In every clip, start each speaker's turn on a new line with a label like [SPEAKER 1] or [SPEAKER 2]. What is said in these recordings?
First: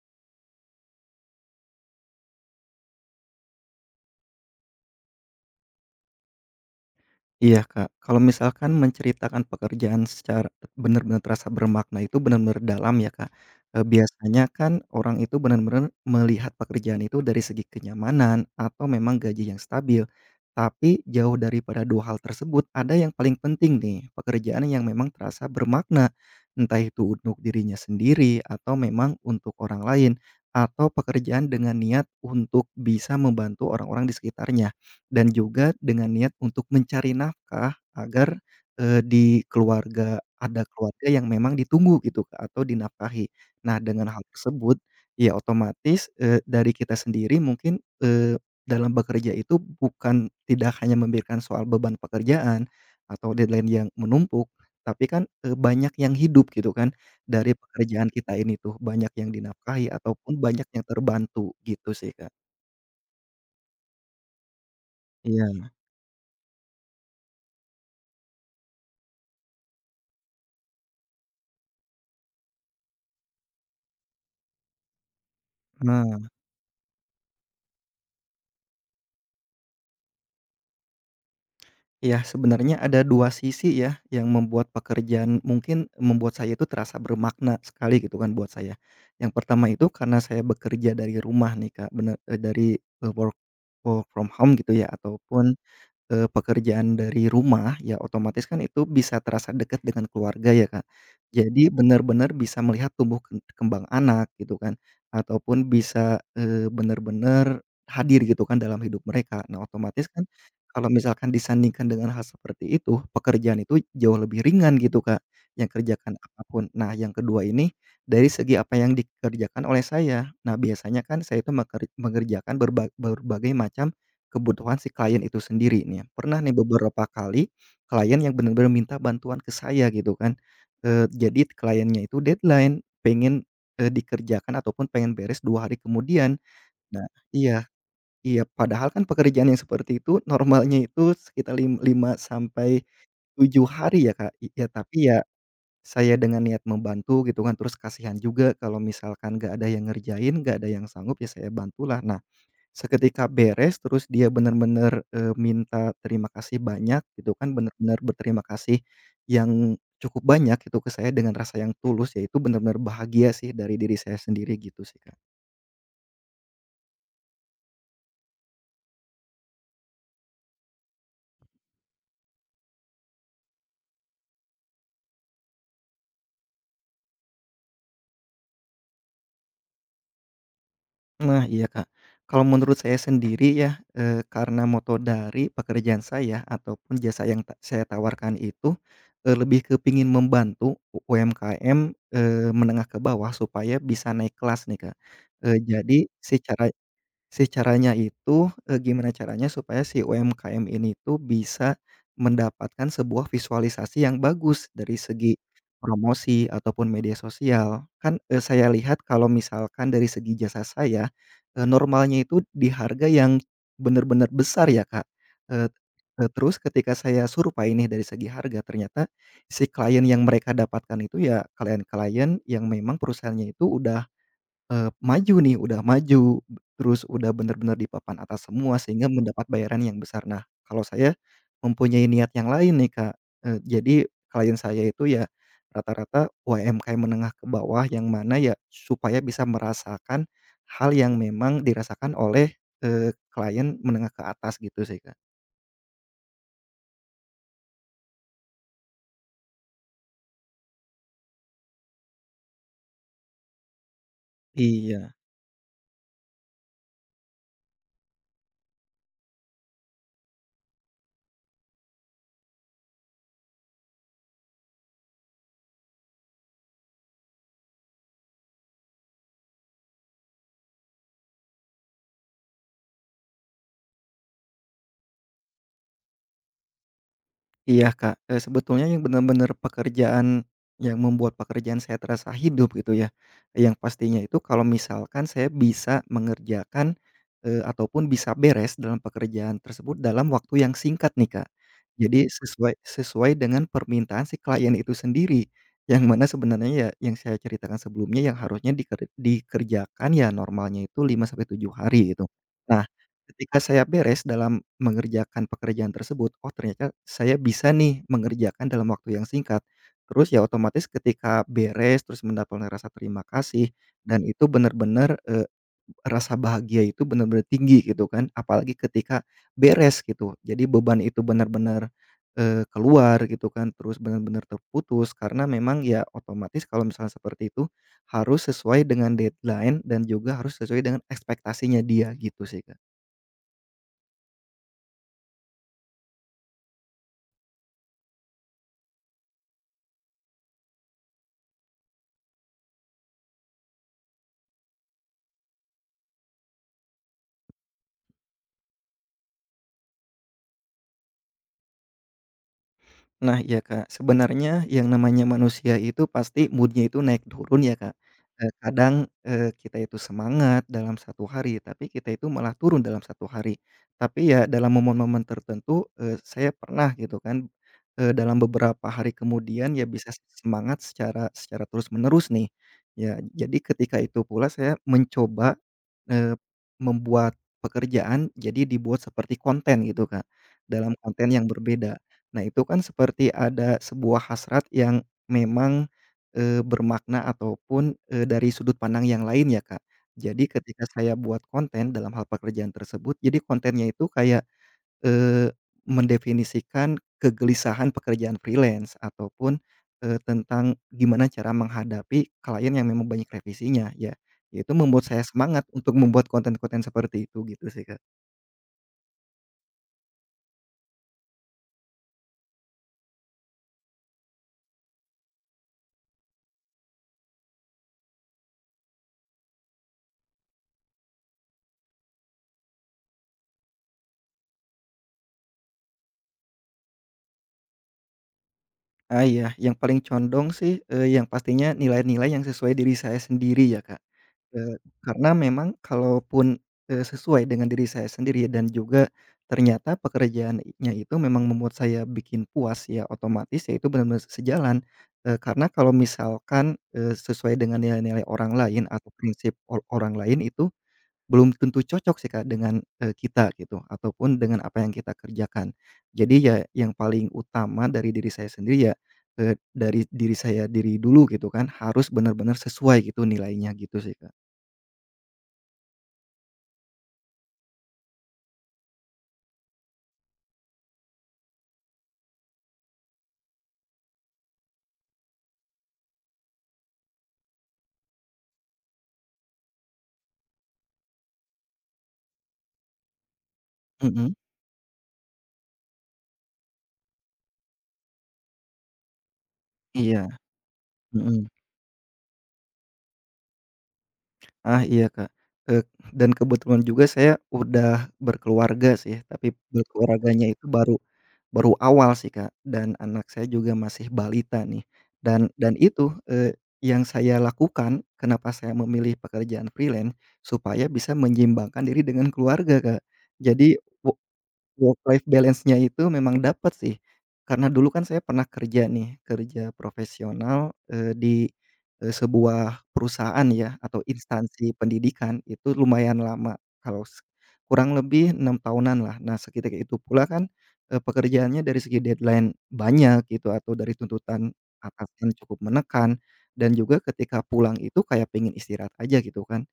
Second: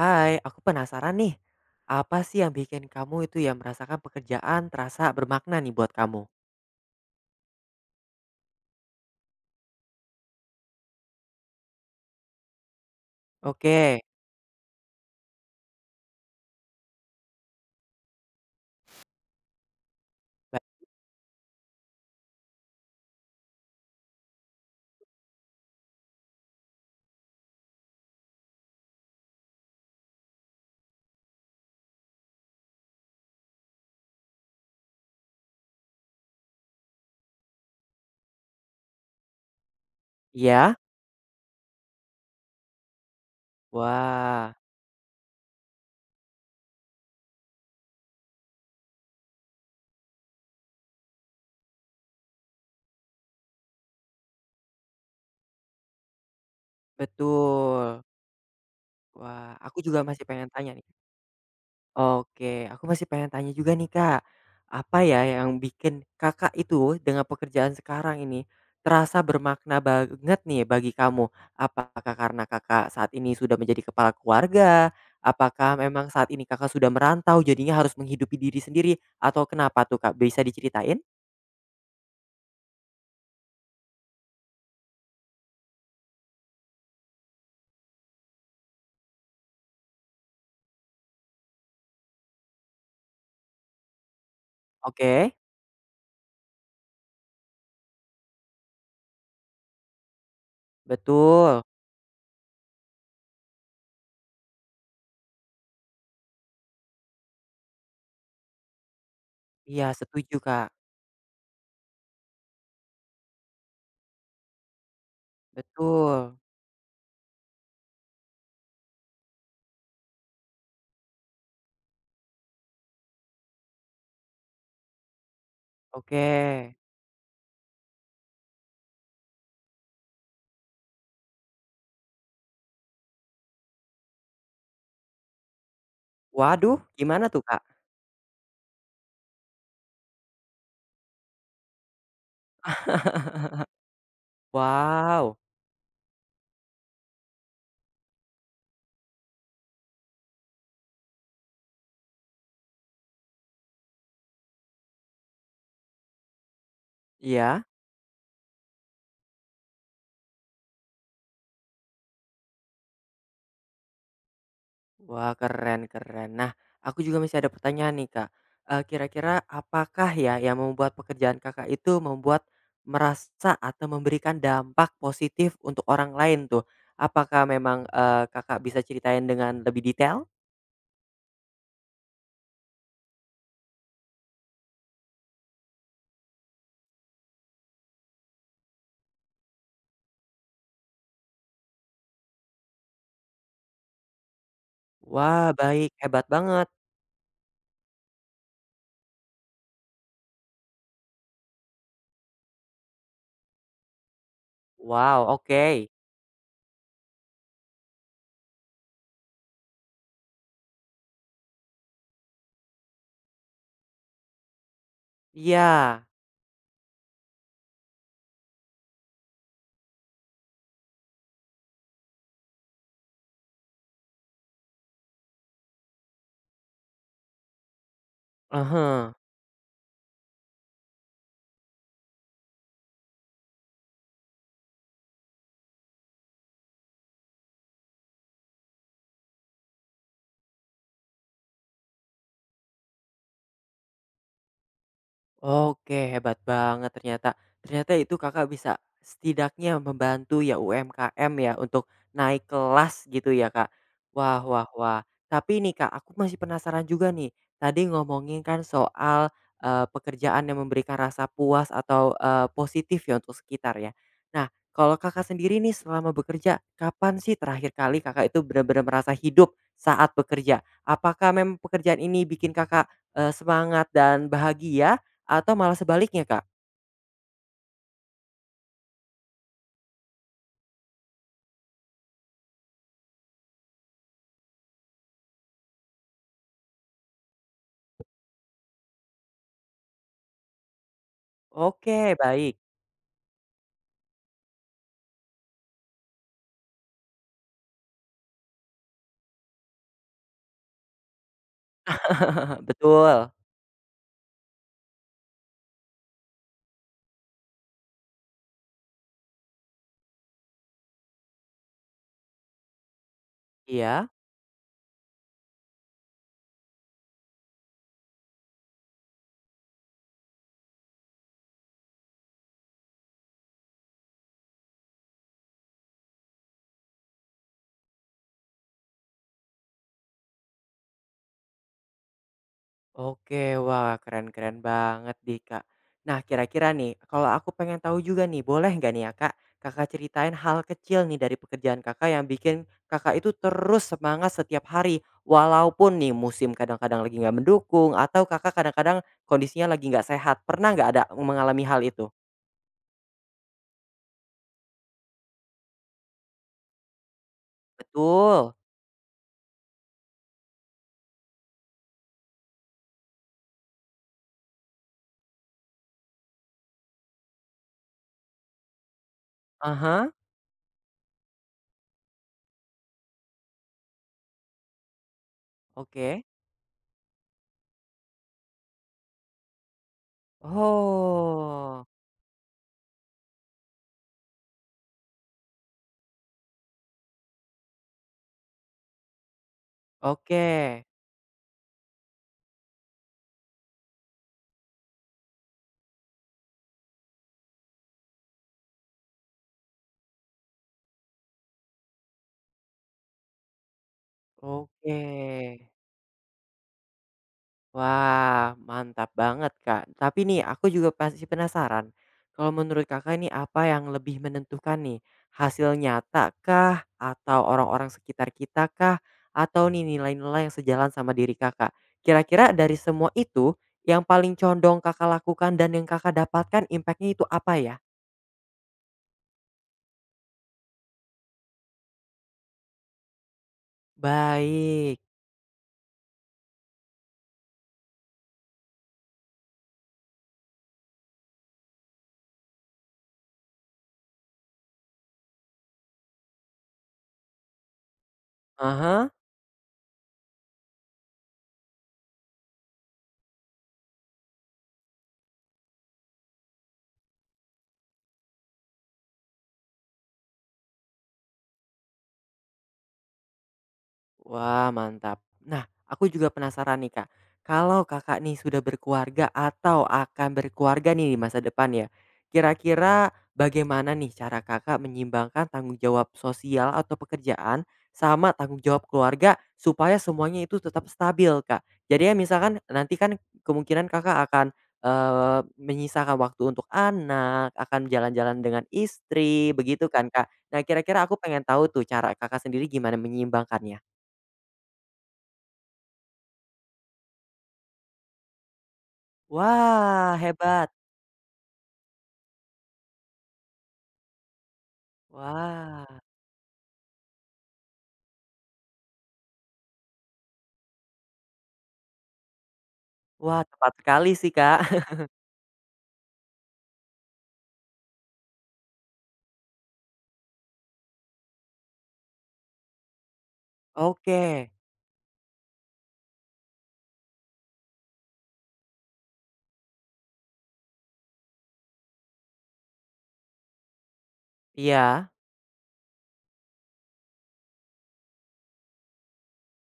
[SPEAKER 1] Hai, aku penasaran nih. Apa sih yang bikin kamu itu ya merasakan pekerjaan terasa bermakna nih buat kamu?
[SPEAKER 2] Iya, Kak. Kalau misalkan menceritakan pekerjaan secara benar-benar terasa bermakna itu benar-benar dalam ya, Kak.
[SPEAKER 1] Oke,
[SPEAKER 2] Biasanya kan orang itu benar-benar melihat pekerjaan itu dari segi kenyamanan atau memang gaji yang stabil.
[SPEAKER 1] ba-
[SPEAKER 2] Tapi jauh daripada 2 hal tersebut ada yang paling penting nih, pekerjaan yang memang terasa bermakna. Entah itu untuk dirinya sendiri atau memang untuk orang lain, atau pekerjaan dengan niat untuk bisa membantu orang-orang di sekitarnya. Dan juga dengan niat untuk mencari nafkah agar, di keluarga ada
[SPEAKER 1] iya.
[SPEAKER 2] keluarga yang memang ditunggu gitu, Kak, atau dinafkahi. Nah, dengan hal
[SPEAKER 1] Wah,
[SPEAKER 2] tersebut, ya otomatis, dari kita sendiri mungkin, dalam bekerja itu bukan tidak hanya memikirkan soal beban pekerjaan atau deadline yang menumpuk, tapi kan, banyak yang hidup gitu kan dari
[SPEAKER 1] betul.
[SPEAKER 2] pekerjaan kita ini tuh, banyak yang
[SPEAKER 1] Wah, aku
[SPEAKER 2] dinafkahi
[SPEAKER 1] juga masih
[SPEAKER 2] ataupun
[SPEAKER 1] pengen
[SPEAKER 2] banyak
[SPEAKER 1] tanya
[SPEAKER 2] yang
[SPEAKER 1] nih.
[SPEAKER 2] terbantu gitu sih, Kak.
[SPEAKER 1] Oke, aku masih pengen tanya juga nih, Kak. Apa ya yang
[SPEAKER 2] Iya,
[SPEAKER 1] bikin Kakak itu dengan pekerjaan sekarang ini terasa bermakna banget nih bagi kamu? Apakah karena Kakak saat ini sudah menjadi kepala keluarga? Apakah memang
[SPEAKER 2] nah,
[SPEAKER 1] saat ini Kakak sudah merantau jadinya harus menghidupi diri sendiri atau kenapa tuh, Kak? Bisa diceritain?
[SPEAKER 2] ya sebenarnya ada 2 sisi ya, yang membuat pekerjaan mungkin membuat saya itu terasa bermakna sekali gitu kan buat saya. Yang pertama itu karena saya bekerja dari rumah nih, Kak, bener dari, work work from home gitu ya,
[SPEAKER 1] Oke,
[SPEAKER 2] ataupun pekerjaan dari rumah, ya otomatis kan itu bisa terasa dekat dengan keluarga ya, Kak.
[SPEAKER 1] betul.
[SPEAKER 2] Jadi benar-benar bisa melihat tumbuh kembang anak gitu kan, ataupun bisa, benar-benar hadir gitu kan dalam hidup mereka. Nah,
[SPEAKER 1] Iya,
[SPEAKER 2] otomatis kan
[SPEAKER 1] setuju, Kak.
[SPEAKER 2] kalau misalkan disandingkan dengan hal seperti itu, pekerjaan itu jauh lebih ringan gitu, Kak, yang kerjakan
[SPEAKER 1] Betul.
[SPEAKER 2] apapun. Nah, yang kedua ini, dari segi apa yang dikerjakan oleh saya. Nah, biasanya kan saya itu mengerjakan berbagai macam kebutuhan si klien itu sendiri nih ya.
[SPEAKER 1] Oke.
[SPEAKER 2] Pernah nih beberapa kali klien yang benar-benar minta bantuan ke saya gitu kan, jadi kliennya itu deadline, pengen, dikerjakan ataupun pengen beres 2 hari kemudian.
[SPEAKER 1] Waduh,
[SPEAKER 2] Nah,
[SPEAKER 1] gimana tuh, Kak?
[SPEAKER 2] iya, iya, padahal kan pekerjaan yang seperti itu normalnya itu sekitar 5 sampai 7 hari ya, Kak, iya, tapi ya
[SPEAKER 1] Wow,
[SPEAKER 2] saya dengan niat membantu gitu kan, terus kasihan juga kalau misalkan nggak ada yang ngerjain, nggak ada yang sanggup, ya saya bantulah. Nah, seketika beres, terus dia benar-benar minta terima kasih banyak gitu kan,
[SPEAKER 1] iya.
[SPEAKER 2] benar-benar berterima kasih yang cukup banyak itu ke saya dengan rasa yang tulus, ya itu benar bahagia sih dari diri saya sendiri gitu sih, Kak.
[SPEAKER 1] Wah, keren keren. Nah, aku juga masih ada pertanyaan nih, Kak. Kira-kira apakah ya yang membuat pekerjaan Kakak itu membuat merasa atau memberikan dampak positif untuk orang lain tuh? Apakah memang, Kakak bisa ceritain dengan lebih detail?
[SPEAKER 2] Nah, iya, Kak. Kalau menurut saya sendiri ya, karena moto dari pekerjaan saya ataupun jasa yang saya tawarkan itu, lebih ke pingin membantu UMKM, menengah ke bawah supaya bisa naik kelas nih, Kak.
[SPEAKER 1] Wah,
[SPEAKER 2] Eee,
[SPEAKER 1] baik,
[SPEAKER 2] jadi
[SPEAKER 1] hebat
[SPEAKER 2] secara
[SPEAKER 1] banget.
[SPEAKER 2] si caranya itu, gimana caranya supaya si UMKM ini tuh bisa mendapatkan sebuah visualisasi yang bagus dari
[SPEAKER 1] Wow,
[SPEAKER 2] segi
[SPEAKER 1] oke.
[SPEAKER 2] promosi ataupun media sosial. Kan, saya lihat kalau misalkan dari segi jasa saya, normalnya itu di harga yang benar-benar besar ya, Kak. Eee
[SPEAKER 1] Iya,
[SPEAKER 2] eee, terus ketika saya survei nih dari segi harga, ternyata si klien yang mereka dapatkan itu ya klien-klien yang memang perusahaannya itu udah maju nih, udah maju, terus udah bener-bener di papan atas semua sehingga
[SPEAKER 1] ah.
[SPEAKER 2] mendapat bayaran yang besar. Nah, kalau saya mempunyai niat yang lain nih, Kak, jadi klien saya itu ya rata-rata UMKM menengah ke bawah yang mana ya supaya bisa merasakan hal yang memang dirasakan oleh, klien menengah ke atas gitu sih, Kak.
[SPEAKER 1] Oke, hebat banget ternyata. Ternyata itu Kakak bisa setidaknya membantu ya UMKM ya untuk naik kelas gitu ya, Kak. Wah wah wah.
[SPEAKER 2] Iya.
[SPEAKER 1] Tapi nih Kak, aku masih penasaran juga nih. Tadi ngomongin kan soal pekerjaan yang memberikan rasa puas atau eh, positif ya untuk sekitar ya. Nah, kalau Kakak sendiri nih selama bekerja, kapan sih terakhir kali Kakak itu benar-benar merasa hidup saat bekerja? Apakah memang pekerjaan ini bikin Kakak semangat dan bahagia atau malah sebaliknya, Kak?
[SPEAKER 2] Iya, Kak, sebetulnya yang bener-bener pekerjaan yang membuat pekerjaan saya terasa hidup gitu ya, yang pastinya itu kalau misalkan saya bisa mengerjakan, ataupun bisa beres dalam pekerjaan tersebut dalam waktu yang singkat nih, Kak.
[SPEAKER 1] Oke,
[SPEAKER 2] Jadi
[SPEAKER 1] baik.
[SPEAKER 2] sesuai sesuai dengan permintaan si klien itu sendiri, yang mana sebenarnya ya yang saya ceritakan sebelumnya yang harusnya dikerjakan ya normalnya itu 5 sampai 7 hari gitu. Nah,
[SPEAKER 1] Betul.
[SPEAKER 2] ketika saya beres dalam mengerjakan pekerjaan tersebut, oh ternyata saya bisa nih mengerjakan dalam waktu yang singkat. Terus ya otomatis ketika beres, terus mendapatkan rasa terima kasih
[SPEAKER 1] Iya.
[SPEAKER 2] dan itu benar-benar, rasa bahagia itu benar-benar tinggi gitu kan, apalagi ketika beres gitu. Jadi beban itu benar-benar, keluar gitu kan, terus benar-benar terputus karena memang ya otomatis kalau misalnya seperti itu harus sesuai dengan deadline dan juga harus sesuai dengan ekspektasinya dia gitu sih, Kak.
[SPEAKER 1] Oke, wah keren keren banget nih, Kak. Nah, kira-kira nih, kalau aku pengen tahu juga nih, boleh nggak nih ya, Kak, Kakak ceritain hal kecil nih dari pekerjaan Kakak yang bikin Kakak itu terus semangat setiap hari, walaupun nih musim kadang-kadang lagi nggak mendukung atau Kakak kadang-kadang kondisinya lagi nggak sehat. Pernah nggak ada mengalami hal itu?
[SPEAKER 2] Nah, iya, Kak, sebenarnya yang namanya manusia itu pasti moodnya itu naik turun ya, Kak.
[SPEAKER 1] Betul.
[SPEAKER 2] Kadang, kita itu semangat dalam satu hari, tapi kita itu malah turun dalam satu hari. Tapi ya dalam momen-momen tertentu, saya pernah gitu kan, dalam beberapa hari kemudian ya
[SPEAKER 1] Aha.
[SPEAKER 2] bisa semangat secara secara terus menerus nih. Ya jadi ketika itu pula saya mencoba
[SPEAKER 1] Oke.
[SPEAKER 2] Eee, membuat pekerjaan jadi dibuat seperti konten gitu, Kak, dalam konten yang
[SPEAKER 1] Oh,
[SPEAKER 2] berbeda. Nah, itu kan seperti ada sebuah hasrat yang memang, bermakna ataupun, dari sudut pandang yang lain ya, Kak. Jadi
[SPEAKER 1] oke.
[SPEAKER 2] ketika saya buat konten dalam hal pekerjaan tersebut, jadi kontennya itu kayak Eee, mendefinisikan kegelisahan pekerjaan freelance ataupun, tentang gimana cara menghadapi klien yang memang banyak revisinya ya, itu
[SPEAKER 1] Oke.
[SPEAKER 2] membuat saya semangat untuk membuat konten-konten seperti itu gitu sih, Kak.
[SPEAKER 1] Wah, mantap banget, Kak. Tapi nih aku juga pasti penasaran, kalau menurut Kakak ini apa yang lebih menentukan nih? Hasil nyata kah? Atau orang-orang sekitar kita kah? Atau nih nilai-nilai yang sejalan sama diri Kakak? Kira-kira dari semua itu, yang paling condong Kakak lakukan dan yang Kakak dapatkan impact itu apa ya?
[SPEAKER 2] Ah, iya, yang paling condong sih, yang pastinya nilai-nilai yang sesuai diri saya sendiri ya, Kak. Eee,
[SPEAKER 1] Baik.
[SPEAKER 2] karena memang kalaupun, sesuai dengan diri saya sendiri dan juga ternyata pekerjaannya itu memang membuat saya bikin puas, ya otomatis ya itu benar-benar sejalan. Karena kalau misalkan, sesuai dengan nilai-nilai orang lain atau
[SPEAKER 1] Aha.
[SPEAKER 2] prinsip orang lain itu belum tentu cocok sih, Kak, dengan, kita gitu ataupun dengan apa yang kita kerjakan. Jadi ya yang paling utama dari diri saya sendiri ya, dari diri saya diri dulu gitu kan, harus benar-benar sesuai gitu nilainya gitu sih, Kak.
[SPEAKER 1] Wah, mantap. Nah, aku juga penasaran nih, Kak. Kalau Kakak nih sudah berkeluarga atau akan berkeluarga nih di masa depan ya, kira-kira bagaimana nih cara Kakak menyimbangkan tanggung jawab sosial atau pekerjaan sama tanggung jawab keluarga supaya semuanya itu tetap stabil, Kak? Jadi ya misalkan nanti kan kemungkinan Kakak
[SPEAKER 2] Mhm,
[SPEAKER 1] akan, menyisakan waktu untuk anak, akan jalan-jalan dengan istri, begitu kan,
[SPEAKER 2] iya,
[SPEAKER 1] Kak? Nah, kira-kira aku pengen
[SPEAKER 2] mhm.
[SPEAKER 1] tahu tuh cara Kakak sendiri gimana menyimbangkannya.
[SPEAKER 2] Ah, iya, Kak, eee, dan kebetulan juga saya udah berkeluarga sih, tapi
[SPEAKER 1] Wah,
[SPEAKER 2] berkeluarganya itu
[SPEAKER 1] hebat.
[SPEAKER 2] baru baru awal sih, Kak, dan anak saya juga masih balita nih, dan
[SPEAKER 1] Wah.
[SPEAKER 2] itu, yang saya lakukan, kenapa saya memilih pekerjaan freelance, supaya bisa menyeimbangkan diri dengan keluarga, Kak.
[SPEAKER 1] Wah, tepat
[SPEAKER 2] Jadi
[SPEAKER 1] sekali
[SPEAKER 2] u
[SPEAKER 1] sih, Kak.
[SPEAKER 2] Work life balance-nya itu memang dapat sih, karena dulu kan saya pernah kerja nih, kerja profesional, di, sebuah perusahaan ya atau
[SPEAKER 1] Oke.
[SPEAKER 2] instansi pendidikan itu lumayan lama, kalau kurang lebih 6 tahunanlah. Nah, seketika itu pula kan, pekerjaannya dari segi deadline banyak gitu atau dari tuntutan
[SPEAKER 1] Iya,
[SPEAKER 2] atasan cukup menekan dan juga ketika pulang itu kayak pengen istirahat aja gitu kan.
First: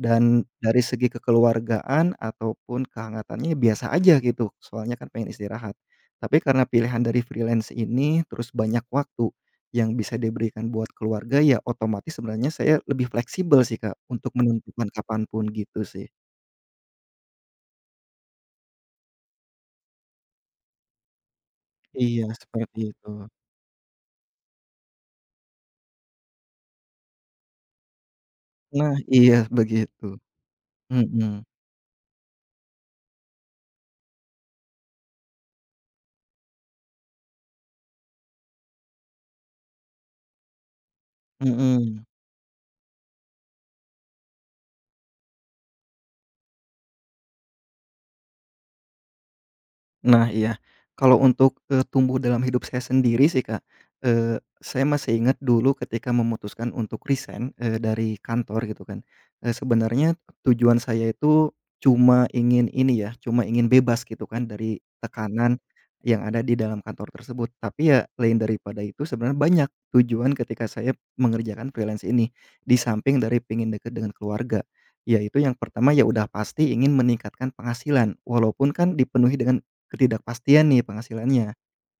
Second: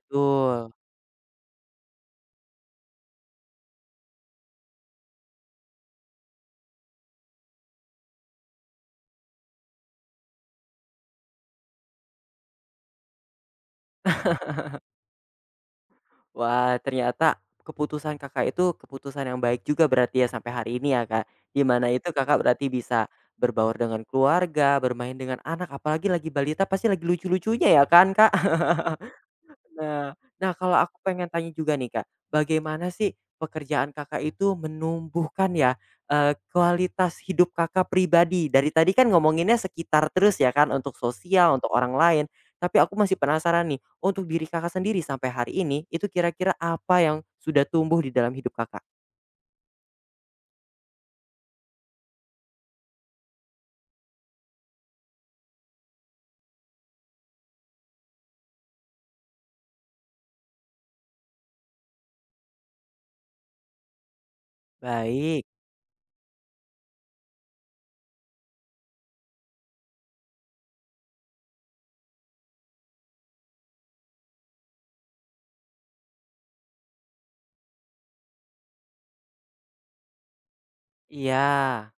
[SPEAKER 2] Dan dari segi kekeluargaan ataupun kehangatannya ya biasa aja gitu, soalnya kan pengen istirahat. Tapi karena pilihan dari freelance ini, terus banyak waktu yang bisa diberikan buat keluarga, ya otomatis sebenarnya saya lebih fleksibel sih, Kak, untuk menentukan kapan pun gitu sih.
[SPEAKER 1] Wah, ternyata keputusan Kakak itu keputusan yang baik juga berarti ya sampai hari ini ya, Kak. Di mana itu
[SPEAKER 2] Iya,
[SPEAKER 1] Kakak berarti
[SPEAKER 2] seperti
[SPEAKER 1] bisa
[SPEAKER 2] itu.
[SPEAKER 1] berbaur dengan keluarga, bermain dengan anak, apalagi lagi balita pasti lagi lucu-lucunya ya kan, Kak?
[SPEAKER 2] Nah, iya begitu.
[SPEAKER 1] Nah nah kalau aku pengen
[SPEAKER 2] Mhm,
[SPEAKER 1] tanya juga nih Kak, bagaimana sih pekerjaan Kakak itu menumbuhkan ya, kualitas hidup Kakak pribadi? Dari tadi kan ngomonginnya sekitar terus ya kan untuk sosial, untuk orang
[SPEAKER 2] mhm.
[SPEAKER 1] lain, tapi aku masih penasaran nih, untuk diri Kakak sendiri sampai hari ini, itu kira-kira apa yang sudah tumbuh di dalam hidup Kakak?
[SPEAKER 2] Nah, iya, kalau untuk, tumbuh dalam hidup saya sendiri sih, Kak, saya masih ingat dulu ketika memutuskan untuk resign, dari kantor gitu kan, sebenarnya tujuan saya itu cuma ingin ini ya, cuma ingin bebas gitu kan dari
[SPEAKER 1] Baik,
[SPEAKER 2] tekanan yang ada di dalam kantor tersebut. Tapi ya lain daripada itu sebenarnya banyak tujuan ketika saya mengerjakan freelance ini, di samping dari pengen dekat dengan keluarga. Yaitu yang pertama ya udah pasti ingin meningkatkan penghasilan, walaupun kan dipenuhi dengan ketidakpastian nih
[SPEAKER 1] iya,
[SPEAKER 2] penghasilannya.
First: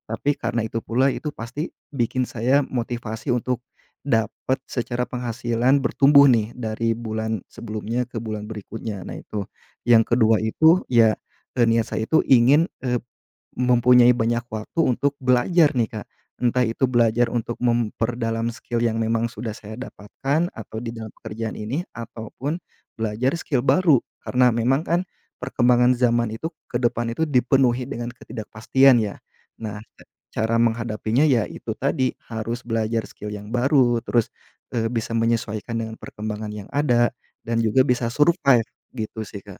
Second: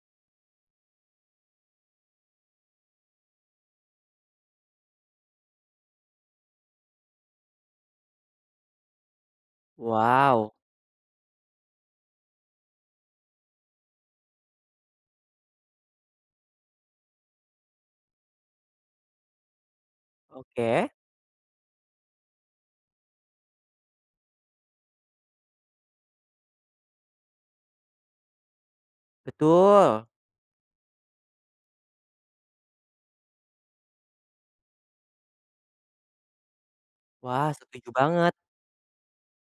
[SPEAKER 2] Tapi karena itu pula, itu pasti bikin saya motivasi untuk dapat secara penghasilan bertumbuh nih dari bulan sebelumnya ke bulan berikutnya. Nah, itu. Yang kedua
[SPEAKER 1] wow,
[SPEAKER 2] itu ya, niat saya itu ingin, mempunyai banyak waktu untuk belajar nih, Kak. Entah itu belajar untuk memperdalam skill yang memang sudah saya dapatkan atau
[SPEAKER 1] oke,
[SPEAKER 2] di dalam pekerjaan ini, ataupun belajar skill baru. Karena memang kan perkembangan zaman itu ke depan itu dipenuhi dengan ketidakpastian ya. Nah,
[SPEAKER 1] betul,
[SPEAKER 2] cara menghadapinya ya itu tadi, harus belajar skill yang baru, terus, bisa menyesuaikan dengan perkembangan yang ada,
[SPEAKER 1] wah
[SPEAKER 2] dan juga
[SPEAKER 1] setuju
[SPEAKER 2] bisa
[SPEAKER 1] banget.
[SPEAKER 2] survive gitu sih, Kak.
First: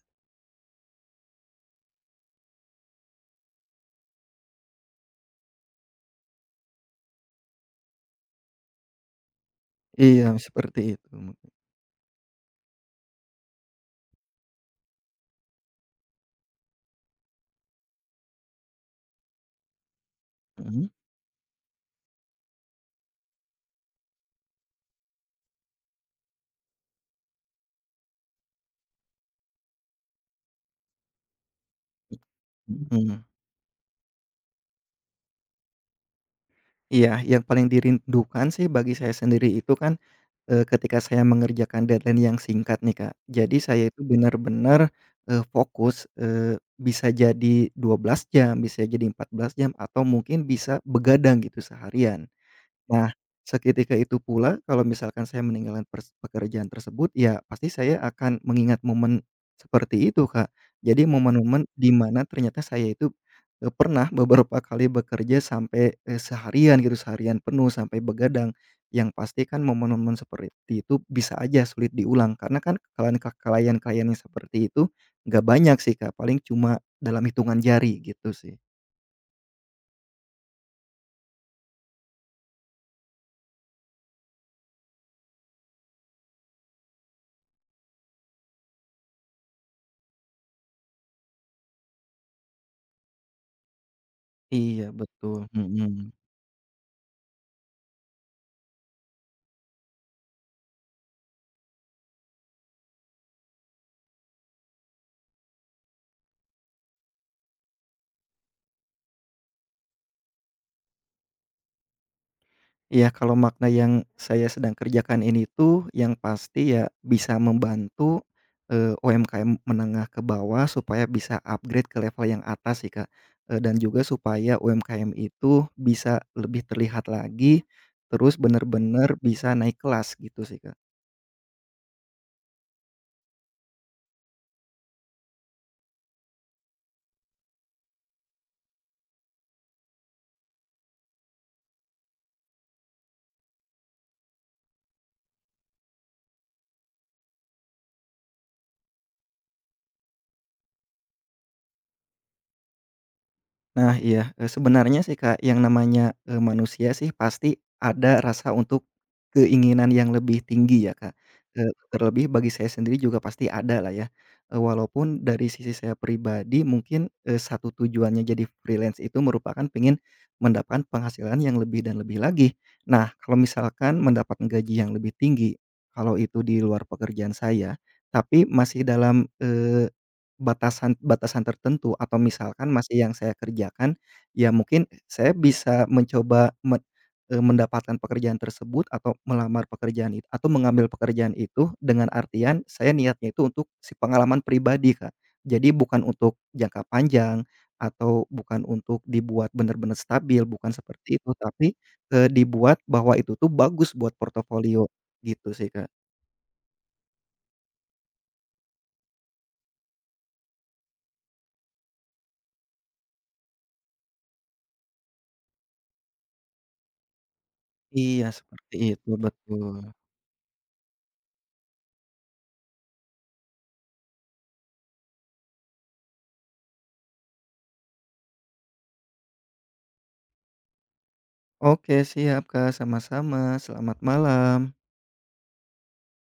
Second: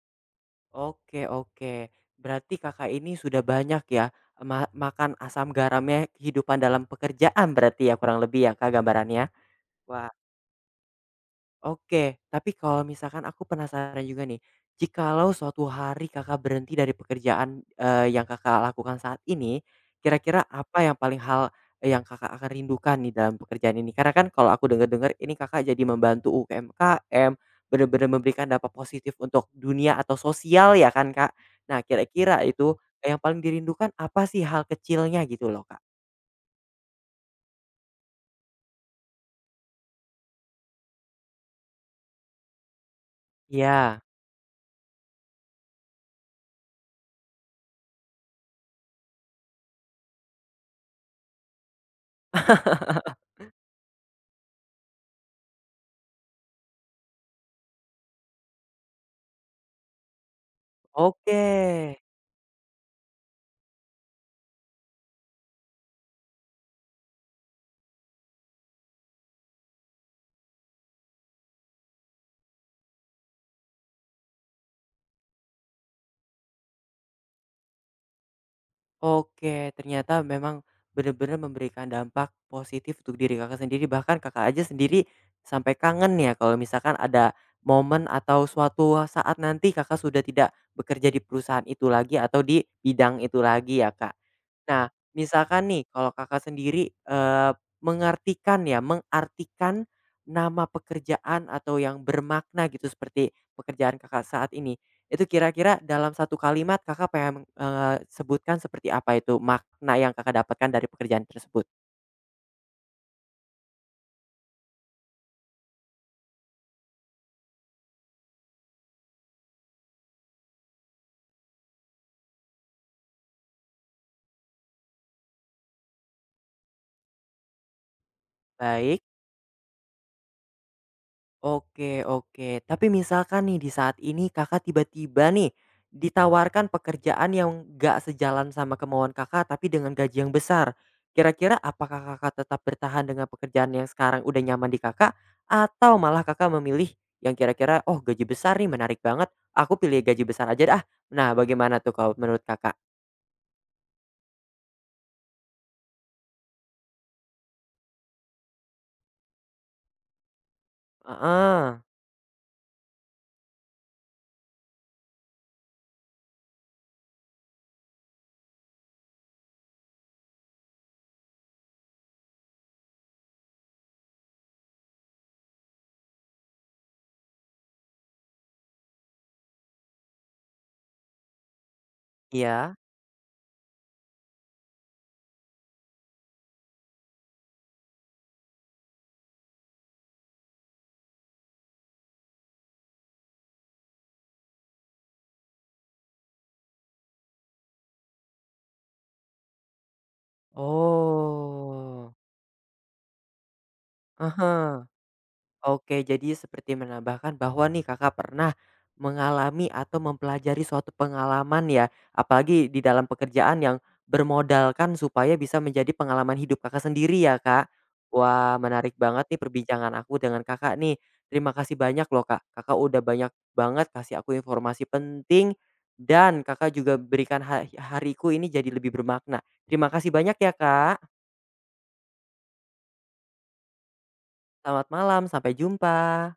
[SPEAKER 1] Oke oke. Berarti Kakak ini sudah banyak ya, makan asam garamnya kehidupan dalam pekerjaan berarti ya kurang lebih ya Kak gambarannya? Wah.
[SPEAKER 2] Iya, seperti itu.
[SPEAKER 1] Oke, tapi kalau misalkan aku penasaran juga nih, jikalau suatu hari Kakak berhenti dari pekerjaan, yang Kakak lakukan saat ini, kira-kira apa
[SPEAKER 2] Mhm,
[SPEAKER 1] yang paling yang Kakak akan rindukan nih dalam pekerjaan ini? Karena kan kalau aku dengar dengar ini Kakak jadi membantu UMKM, benar-benar memberikan dampak positif untuk dunia atau sosial ya kan, Kak? Nah, kira-kira itu yang
[SPEAKER 2] mhm.
[SPEAKER 1] paling dirindukan apa sih hal kecilnya gitu loh, Kak?
[SPEAKER 2] Iya, yang paling dirindukan sih bagi saya sendiri itu kan, ketika saya mengerjakan deadline yang singkat nih, Kak. Jadi saya
[SPEAKER 1] Iya,
[SPEAKER 2] itu benar-benar, fokus, bisa jadi 12 jam, bisa jadi 14 jam, atau mungkin bisa begadang gitu seharian. Nah, seketika itu pula kalau misalkan saya meninggalkan pekerjaan tersebut, ya pasti saya akan mengingat momen seperti itu, Kak. Jadi
[SPEAKER 1] oke.
[SPEAKER 2] momen-momen di mana ternyata saya itu, pernah beberapa kali bekerja sampai, seharian gitu, seharian penuh sampai begadang. Yang pasti kan momen-momen seperti itu bisa aja sulit diulang karena kan kalian kalian klien yang seperti itu nggak banyak sih, Kak, paling cuma dalam hitungan jari gitu sih.
[SPEAKER 1] Oke, ternyata memang benar-benar memberikan dampak positif untuk diri Kakak sendiri, bahkan Kakak aja sendiri sampai kangen ya kalau misalkan ada momen atau suatu saat nanti Kakak sudah tidak bekerja di perusahaan itu lagi atau di bidang itu lagi ya, Kak. Nah,
[SPEAKER 2] Iya, betul,
[SPEAKER 1] misalkan nih
[SPEAKER 2] mhm.
[SPEAKER 1] kalau Kakak sendiri, mengartikan ya, mengartikan nama pekerjaan atau yang bermakna gitu seperti pekerjaan Kakak saat ini, itu kira-kira dalam satu kalimat Kakak pengen, sebutkan seperti apa itu makna yang Kakak dapatkan dari pekerjaan tersebut?
[SPEAKER 2] Iya, kalau makna yang saya sedang kerjakan ini tuh yang pasti ya bisa membantu, UMKM menengah ke bawah supaya bisa upgrade ke level yang atas sih, Kak, dan juga supaya UMKM itu bisa lebih terlihat lagi, terus
[SPEAKER 1] Baik,
[SPEAKER 2] bener-bener bisa naik kelas gitu sih, Kak.
[SPEAKER 1] oke oke. Tapi misalkan nih di saat ini Kakak tiba-tiba nih ditawarkan pekerjaan yang nggak sejalan sama kemauan Kakak, tapi dengan gaji yang besar. Kira-kira apakah Kakak tetap bertahan dengan pekerjaan yang sekarang udah nyaman di Kakak, atau malah Kakak memilih yang kira-kira, "Oh gaji besar nih menarik banget, aku pilih gaji besar aja dah." Nah bagaimana tuh kalau menurut Kakak?
[SPEAKER 2] Nah, iya, sebenarnya sih, Kak, yang namanya, manusia sih pasti ada rasa untuk keinginan yang lebih tinggi ya, Kak,
[SPEAKER 1] Heeh.
[SPEAKER 2] terlebih bagi saya sendiri juga pasti ada lah ya, walaupun dari sisi saya pribadi mungkin, satu tujuannya jadi freelance itu merupakan pengen mendapatkan penghasilan yang lebih dan lebih lagi. Nah, kalau misalkan mendapatkan gaji yang lebih tinggi, kalau itu di luar pekerjaan saya, tapi masih dalam Batasan batasan tertentu atau misalkan
[SPEAKER 1] Iya.
[SPEAKER 2] masih yang saya kerjakan, ya mungkin saya bisa mencoba mendapatkan pekerjaan tersebut atau melamar pekerjaan itu atau mengambil pekerjaan itu dengan artian saya niatnya itu untuk si pengalaman pribadi, Kak. Jadi bukan untuk jangka panjang atau bukan untuk dibuat benar-benar stabil, bukan seperti itu, tapi,
[SPEAKER 1] Oh,
[SPEAKER 2] dibuat bahwa itu tuh bagus buat
[SPEAKER 1] heeh.
[SPEAKER 2] portofolio, gitu sih, Kak.
[SPEAKER 1] Oke, jadi seperti menambahkan bahwa nih Kakak pernah mengalami atau mempelajari suatu pengalaman ya, apalagi di dalam pekerjaan yang bermodalkan supaya bisa menjadi pengalaman hidup Kakak sendiri ya, Kak.
[SPEAKER 2] Iya,
[SPEAKER 1] Wah,
[SPEAKER 2] seperti
[SPEAKER 1] menarik
[SPEAKER 2] itu,
[SPEAKER 1] banget nih
[SPEAKER 2] betul.
[SPEAKER 1] perbincangan aku dengan Kakak nih. Terima kasih banyak loh, Kak. Kakak udah banyak banget kasih aku informasi penting dan Kakak juga berikan hariku ini jadi lebih bermakna. Terima kasih banyak ya, Kak.
[SPEAKER 2] Oke, siap, Kak, sama-sama. Selamat malam.
[SPEAKER 1] Selamat malam, sampai jumpa.